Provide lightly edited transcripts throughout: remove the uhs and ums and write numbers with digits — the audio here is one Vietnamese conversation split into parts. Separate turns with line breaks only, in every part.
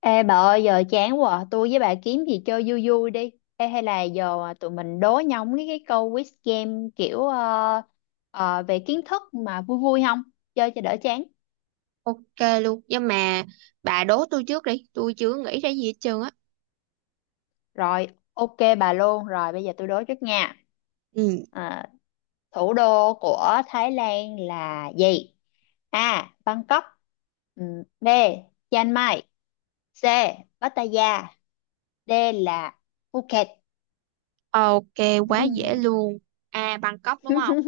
Ê bà ơi, giờ chán quá à. Tôi với bà kiếm gì chơi vui vui đi. Ê, hay là giờ tụi mình đố nhau mấy cái câu quiz game kiểu, về kiến thức mà vui vui không? Chơi cho đỡ chán.
Ok luôn. Nhưng mà bà đố tôi trước đi. Tôi chưa nghĩ ra gì hết trơn á.
Rồi, ok bà luôn. Rồi bây giờ tôi đố trước nha.
Ừ,
Ờ, Thủ đô của Thái Lan là gì? A. Bangkok. B. Chiang Mai. C. Pattaya. D là Phuket.
ok, quá dễ
Ừ,
luôn. À, Bangkok đúng không?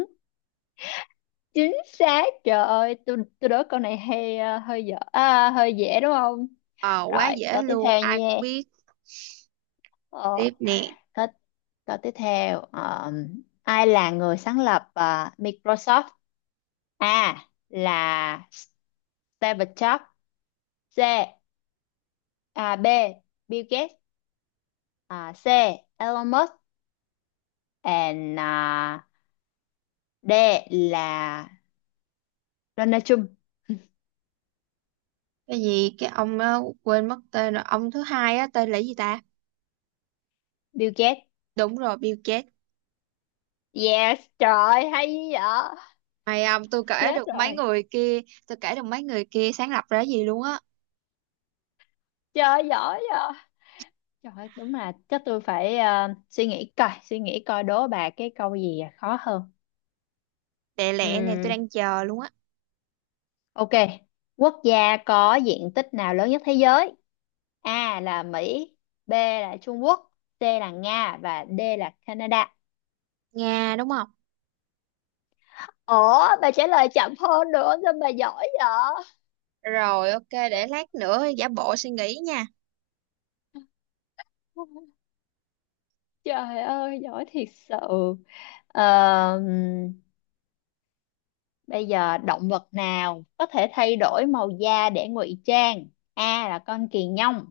chính xác. Trời ơi, tôi đố câu này hay hơi dở, à hơi dễ đúng không?
Ờ, quá
Rồi,
dễ
câu tiếp
luôn,
theo
ai cũng
nha.
biết.
ờ,
Tiếp nè.
câu, câu tiếp theo, ai là người sáng lập Microsoft? A là Steve Jobs. C B, Bill Gates. À, C, Elon Musk. and à, D là Donald Trump.
Cái gì cái ông á, quên mất tên rồi. Ông thứ hai á tên là gì ta?
Bill Gates.
Đúng rồi, Bill Gates.
Yes, trời ơi, hay dữ vậy.
Mày ông tôi kể
Chết
được mấy
rồi.
người kia. Tôi kể được mấy người kia sáng lập ra gì luôn á.
Trời ơi, giỏi vậy. Trời ơi, đúng là chắc tôi phải suy nghĩ coi đố bà cái câu gì, à khó hơn.
Tệ lẹ này tôi
Ừm,
đang chờ luôn á.
ok. Quốc gia có diện tích nào lớn nhất thế giới? A là Mỹ, B là Trung Quốc, C là Nga và D là Canada.
Nga đúng không?
Ủa, bà trả lời chậm hơn nữa, sao bà giỏi vậy?
Rồi, ok, để lát nữa giả bộ suy nghĩ nha.
Trời ơi, giỏi thiệt sự. Ờ, Bây giờ động vật nào có thể thay đổi màu da để ngụy trang? A là con kỳ nhông,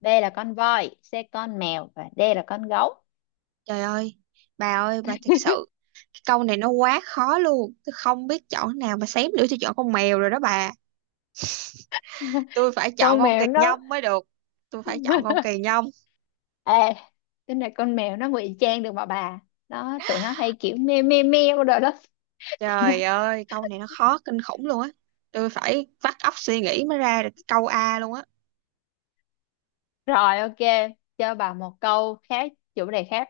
B là con voi, C con mèo và D là con gấu.
Trời ơi bà ơi, bà thật sự, câu này nó quá khó luôn, tôi không biết chọn nào mà xém nữa tôi chọn con mèo rồi đó bà. Tôi phải chọn
Con
con kỳ
mèo nó.
nhông mới được. Tôi phải chọn con kỳ nhông.
Ê, cái này con mèo nó ngụy trang được mà bà. Tụi nó hay kiểu meo meo meo đồ đó. Tụi nó-
Trời ơi câu này nó khó kinh khủng luôn á. Tôi phải vắt óc suy nghĩ mới ra được câu A luôn á.
Rồi, ok, cho bà một câu khác, chủ đề khác.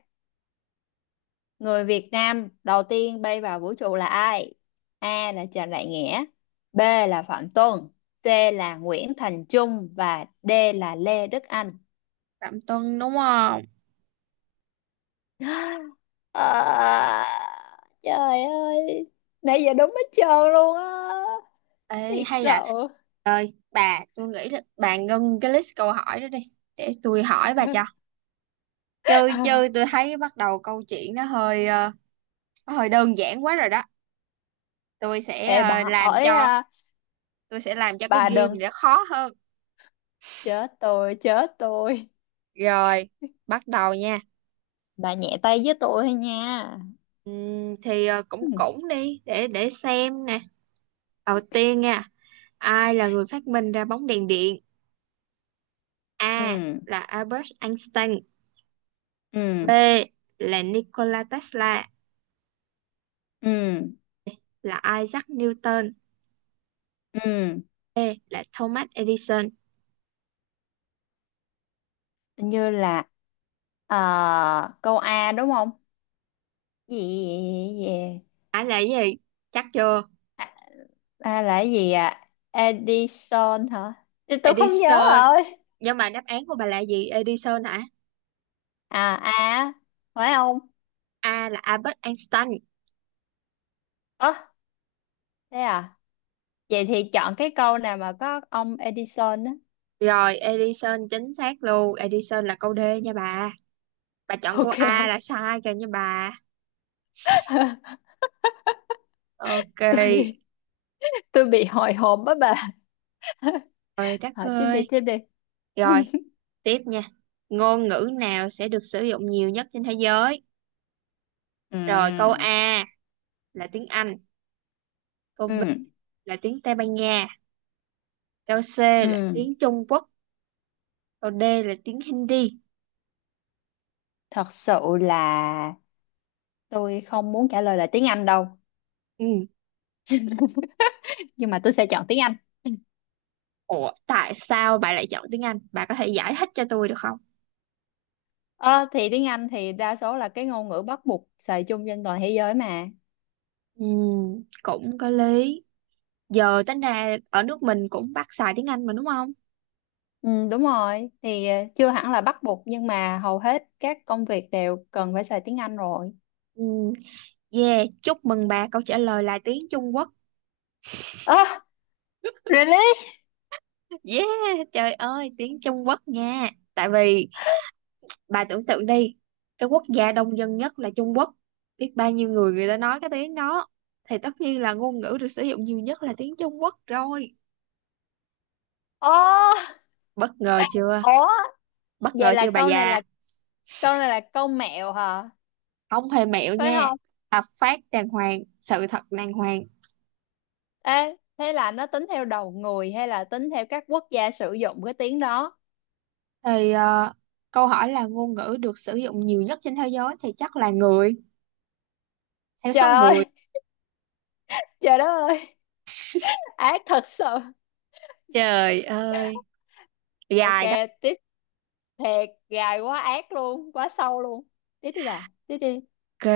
Người Việt Nam đầu tiên bay vào vũ trụ là ai? A là Trần Đại Nghĩa, B là Phạm Tuân, C là Nguyễn Thành Trung và D là Lê Đức Anh.
Phạm Tuân đúng không?
À, trời ơi, nãy giờ đúng hết trơn luôn á,
Ê,
thiệt
hay
sự.
là bà, tôi nghĩ là bà ngưng cái list câu hỏi đó đi, để tôi hỏi bà cho chơi chơi. Tôi thấy bắt đầu câu chuyện nó hơi nó hơi đơn giản quá rồi đó. Tôi sẽ
Ê, bà
làm
hỏi
cho,
à,
tôi sẽ làm cho cái
bà
game này
đừng
nó khó hơn.
chết tôi, chết tôi.
Rồi, bắt đầu nha.
Bà nhẹ tay với tôi thôi nha.
Thì cũng cũng đi để xem nè. Đầu tiên nha, ai là người phát minh ra bóng đèn điện? A
Ừ,
là Albert Einstein,
ừ,
B là Nikola Tesla,
ừ,
là Isaac Newton,
ừ. Ừ,
C là Thomas Edison.
như là câu A đúng không? gì gì
Ai là cái gì? Chắc chưa?
à, à, A là cái gì, à Edison hả? Thì tôi không nhớ
Edison.
rồi.
Nhưng mà đáp án của bà là gì? Edison hả?
À, A phải không?
A là Albert Einstein.
Ơ, thế à? Vậy thì chọn cái câu nào mà có ông Edison á.
Rồi, Edison chính xác luôn. Edison là câu D nha bà. Bà chọn câu
Ok.
A
Không.
là sai kìa nha bà. Ok,
tôi tôi bị hồi hộp á bà.
rồi Đắc
Hỏi tiếp đi,
ơi.
tiếp đi.
Rồi, tiếp nha. Ngôn ngữ nào sẽ được sử dụng nhiều nhất trên thế giới? Rồi, câu
Ừ,
A là tiếng Anh, câu B
ừ,
là tiếng Tây Ban Nha, câu C là
ừ,
tiếng Trung Quốc, câu D là tiếng Hindi.
thật sự là tôi không muốn trả lời là tiếng Anh đâu.
Ừ.
Nhưng mà tôi sẽ chọn tiếng Anh.
Ủa, tại sao bà lại chọn tiếng Anh? Bà có thể giải thích cho tôi được không?
Ờ, thì tiếng Anh thì đa số là cái ngôn ngữ bắt buộc xài chung trên toàn thế giới mà.
Ừ, cũng có lý. Giờ tính ra ở nước mình cũng bắt xài tiếng Anh mà đúng không?
Ừ, đúng rồi. Thì chưa hẳn là bắt buộc nhưng mà hầu hết các công việc đều cần phải xài tiếng Anh rồi.
Ừ, yeah, chúc mừng bà, câu trả lời là tiếng Trung Quốc.
Ơ, really?
Yeah, trời ơi, tiếng Trung Quốc nha. Tại vì bà tưởng tượng đi, cái quốc gia đông dân nhất là Trung Quốc. Biết bao nhiêu người người ta nói cái tiếng đó. Thì tất nhiên là ngôn ngữ được sử dụng nhiều nhất là tiếng Trung Quốc rồi.
Ồ,
Bất ngờ chưa?
ủa,
Bất
vậy
ngờ
là
chưa bà
câu này
già?
là câu này là câu mẹo hả?
Không hề mẹo
Phải
nha.
không?
Hợp pháp đàng hoàng, sự thật đàng hoàng.
Ê, thế là nó tính theo đầu người hay là tính theo các quốc gia sử dụng cái tiếng đó?
Thì câu hỏi là ngôn ngữ được sử dụng nhiều nhất trên thế giới thì chắc là người, theo
Trời
số người.
ơi, trời đất ơi, ác thật sự.
Trời ơi,
Ok,
dài đó.
tiếp. Thiệt gài quá ác luôn, quá sâu luôn. Tiếp đi bà, tiếp đi.
Ok,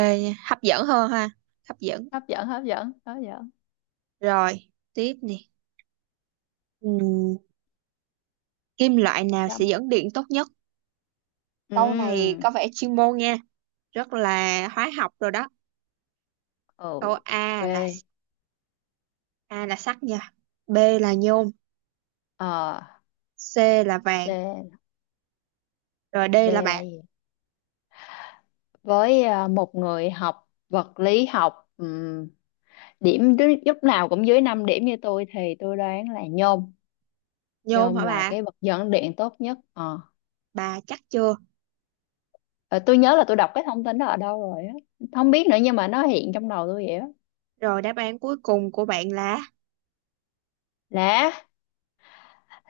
hấp dẫn hơn ha. Hấp dẫn.
Hấp dẫn, hấp dẫn, hấp dẫn.
Rồi, tiếp nè. Ừm, kim loại nào sẽ
Chăm.
dẫn điện tốt nhất? Câu này
Ừm,
có vẻ chuyên môn nha, rất là hóa học rồi đó. Câu
ok.
A là, A là sắt nha, B là nhôm,
ờ
C là vàng,
C,
rồi D
D
là
là
bạc.
gì? Với một người học vật lý học, lúc nào cũng dưới 5 điểm như tôi thì tôi đoán là nhôm.
Nhôm
Nhôm
hả
là
bà?
cái vật dẫn điện tốt nhất ờ
Bà chắc chưa?
Ờ, tôi nhớ là tôi đọc cái thông tin đó ở đâu rồi á, không biết nữa nhưng mà nó hiện trong đầu tôi vậy đó.
Rồi đáp án cuối cùng của bạn
Lá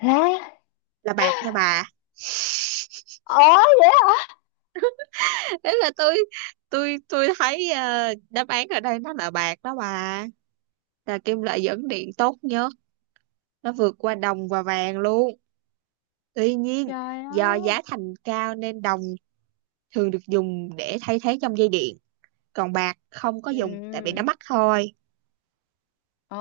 lá
là bạc nha bà.
Ồ,
Thế là tôi thấy đáp án ở đây nó là bạc đó bà. Là kim loại dẫn điện tốt nhất, nó vượt qua đồng và vàng luôn. Tuy nhiên,
trời
do
ơi.
giá thành cao nên đồng thường được dùng để thay thế trong dây điện, còn bạc không có dùng tại vì nó
Ừ.
mắc thôi.
Ồ,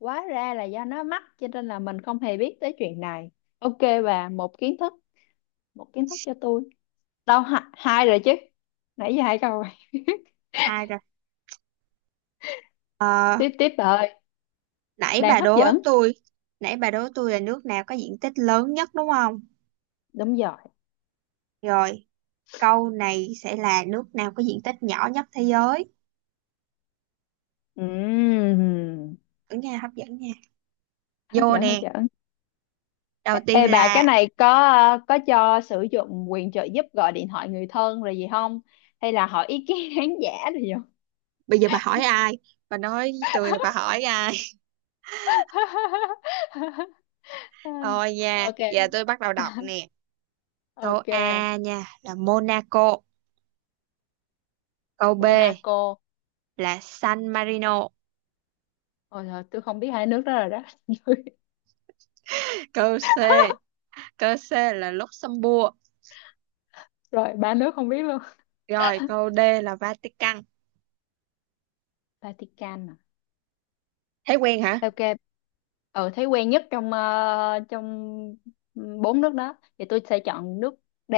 hóa ra là do nó mắc cho nên là mình không hề biết tới chuyện này. Ok bà, một kiến thức cho tôi. Đâu, hai, hai rồi chứ. Nãy giờ hai câu rồi.
À rồi,
Tiếp, tiếp bà ơi,
nãy
đang
bà
hấp
đố
dẫn.
tôi, nãy bà đố tôi là nước nào có diện tích lớn nhất đúng không?
Đúng rồi.
Rồi, câu này sẽ là nước nào có diện tích nhỏ nhất thế giới.
Ừm,
Ở nghe hấp dẫn nha.
Hấp
Vô
dẫn, hấp
nè,
dẫn.
đầu
Ê,
tiên
ê bà, cái
là
này có có cho sử dụng quyền trợ giúp gọi điện thoại người thân rồi gì không? Hay là hỏi ý kiến khán giả rồi gì không?
bây giờ bà hỏi ai? Bà nói với tôi là bà hỏi ai? Thôi nha, giờ
Ok.
tôi bắt đầu đọc nè. Câu
Ok.
A nha là Monaco, câu B
Monaco.
là San Marino,
Ôi trời, tôi không biết hai nước đó rồi đó.
câu C câu C là Luxembourg,
Rồi, ba nước không biết luôn.
rồi câu D là Vatican.
Vatican à?
Thấy quen hả?
Ok. Ừ, thấy quen nhất trong bốn nước đó. Thì tôi sẽ chọn nước D,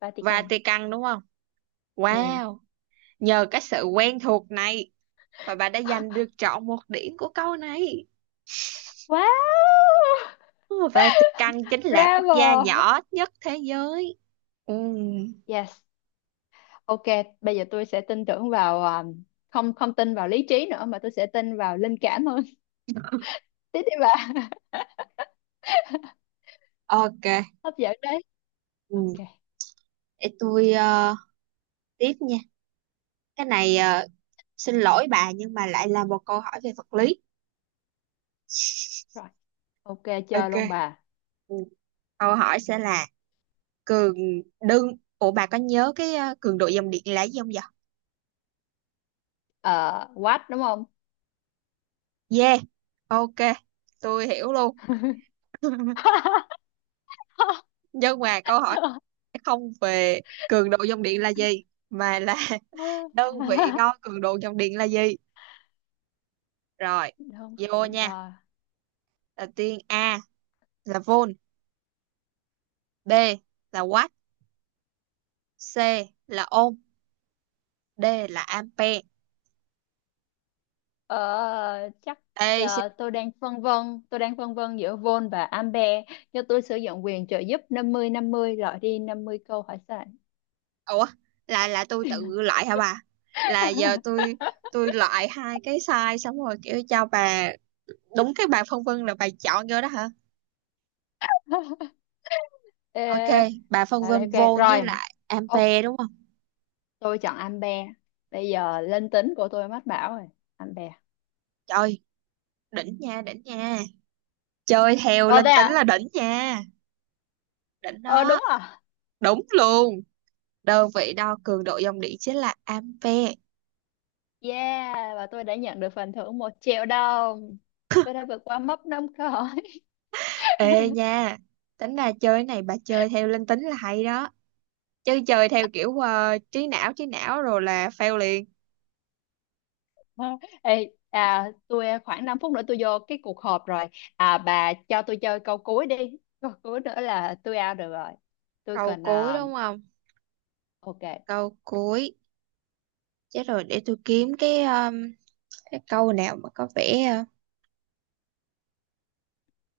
Vatican.
Vatican đúng không?
Ừ.
Wow, nhờ cái sự quen thuộc này mà bà đã giành được trọn một điểm của câu này.
Wow.
Ừ, Vatican chính là quốc gia
Bravo.
nhỏ nhất thế giới. Ừ,
Yes. Ok, bây giờ tôi sẽ tin tưởng vào không, không tin vào lý trí nữa mà tôi sẽ tin vào linh cảm hơn. Tiếp đi bà.
ok,
Hấp dẫn đấy.
ừ.
Ok
Để tôi tiếp nha. Cái này xin lỗi bà nhưng mà lại là một câu hỏi về vật lý.
rồi. Ok, chơi luôn
Ok.
bà.
Ừ. Câu hỏi sẽ là cường đơn. Ủa bà có nhớ cái cường độ dòng điện là gì không vậy?
Ờ, What đúng không?
Yeah. Ok. Tôi hiểu luôn. Nhưng mà câu hỏi
Trời ơi.
sẽ không về cường độ dòng điện là gì mà là đơn vị đo cường độ dòng điện là gì. Rồi,
Đơn
vô
vị
nha.
đo
Đầu tiên A là volt, B là watt, C là ohm, D là ampere.
ờ, chắc
Đây,
tôi đang phân vân giữa volt và ampere. Cho tôi sử dụng quyền trợ giúp 50-50, loại đi 50 câu hỏi sai.
ủa là tôi tự loại hả bà, là giờ tôi loại hai cái size xong rồi kiểu cho bà đúng cái bà phân vân là bà chọn vô đó hả.
Ê,
Ok, bà phân
ở đây
vân
ok
vô với
rồi.
lại
Ô,
ampere đúng không?
tôi chọn ampere. Bây giờ linh tính của tôi mách bảo rồi. Ampere.
Trời, đỉnh nha đỉnh nha, chơi theo
Ồ, thế
linh tính là
à?
đỉnh nha. Đỉnh
Ờ
đó,
Đúng rồi.
đúng luôn, đơn vị đo cường độ dòng điện chính là ampere.
Yeah, và tôi đã nhận được phần thưởng 1 triệu đồng. Tôi đã vượt qua mốc năm câu.
Ê nha, tính ra chơi cái này bà chơi theo linh tính là hay đó, chứ chơi theo kiểu trí não rồi là fail liền.
Ờ, Ê, tôi khoảng 5 phút nữa tôi vô cái cuộc họp rồi. À, bà cho tôi chơi câu cuối đi. Câu cuối nữa là tôi out được rồi. Tôi
Câu
cần,
cuối đúng không?
ok.
Câu cuối, chết rồi, để tôi kiếm cái câu nào mà có vẻ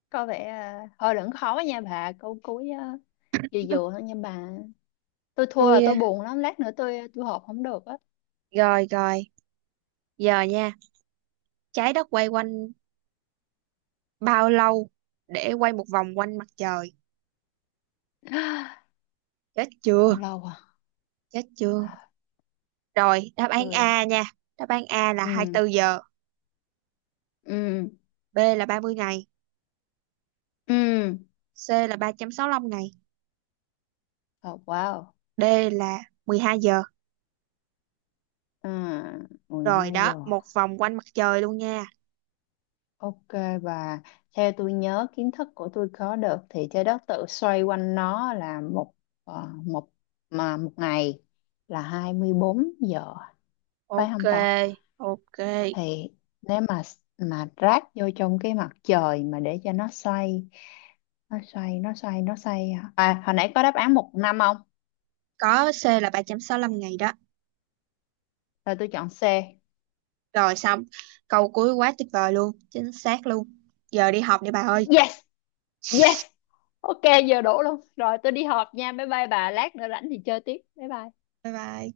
Có vẻ hơi lẫn khó nha bà. Câu cuối à, vừa vừa thôi nha bà. Tôi thua là
tôi
tôi buồn lắm. Lát nữa tôi họp không được á.
rồi rồi, giờ nha, trái đất quay quanh bao lâu để quay một vòng quanh mặt trời. Chết chưa?
Bao lâu à?
Chết chưa? Rồi, đáp án
Tôi,
A nha, đáp án A là
ừ,
24 giờ,
ừ,
B là 30 ngày,
ừ.
C là 365 ngày,
Oh, wow.
D là 12 giờ.
À, ừ, mười
Rồi
hai
đó,
giờ.
một vòng quanh mặt trời luôn nha.
Ok bà, theo tôi nhớ kiến thức của tôi có được thì trái đất tự xoay quanh nó là một ờ, một mà một ngày là 24 giờ phải
Ok,
không ta?
ok,
Thì nếu mà ráp vô trong cái mặt trời mà để cho nó xoay, nó xoay nó xoay nó xoay hả? À, hồi nãy có đáp án một năm không?
có C là 365 ngày đó.
Rồi, tôi chọn C.
Rồi xong, câu cuối quá tuyệt vời luôn, chính xác luôn. Giờ đi học đi bà ơi.
Yes, yes. Ok, giờ đủ luôn. Rồi tôi đi họp nha. Bye bye bà, lát nữa rảnh thì chơi tiếp. Bye bye.
Bye bye.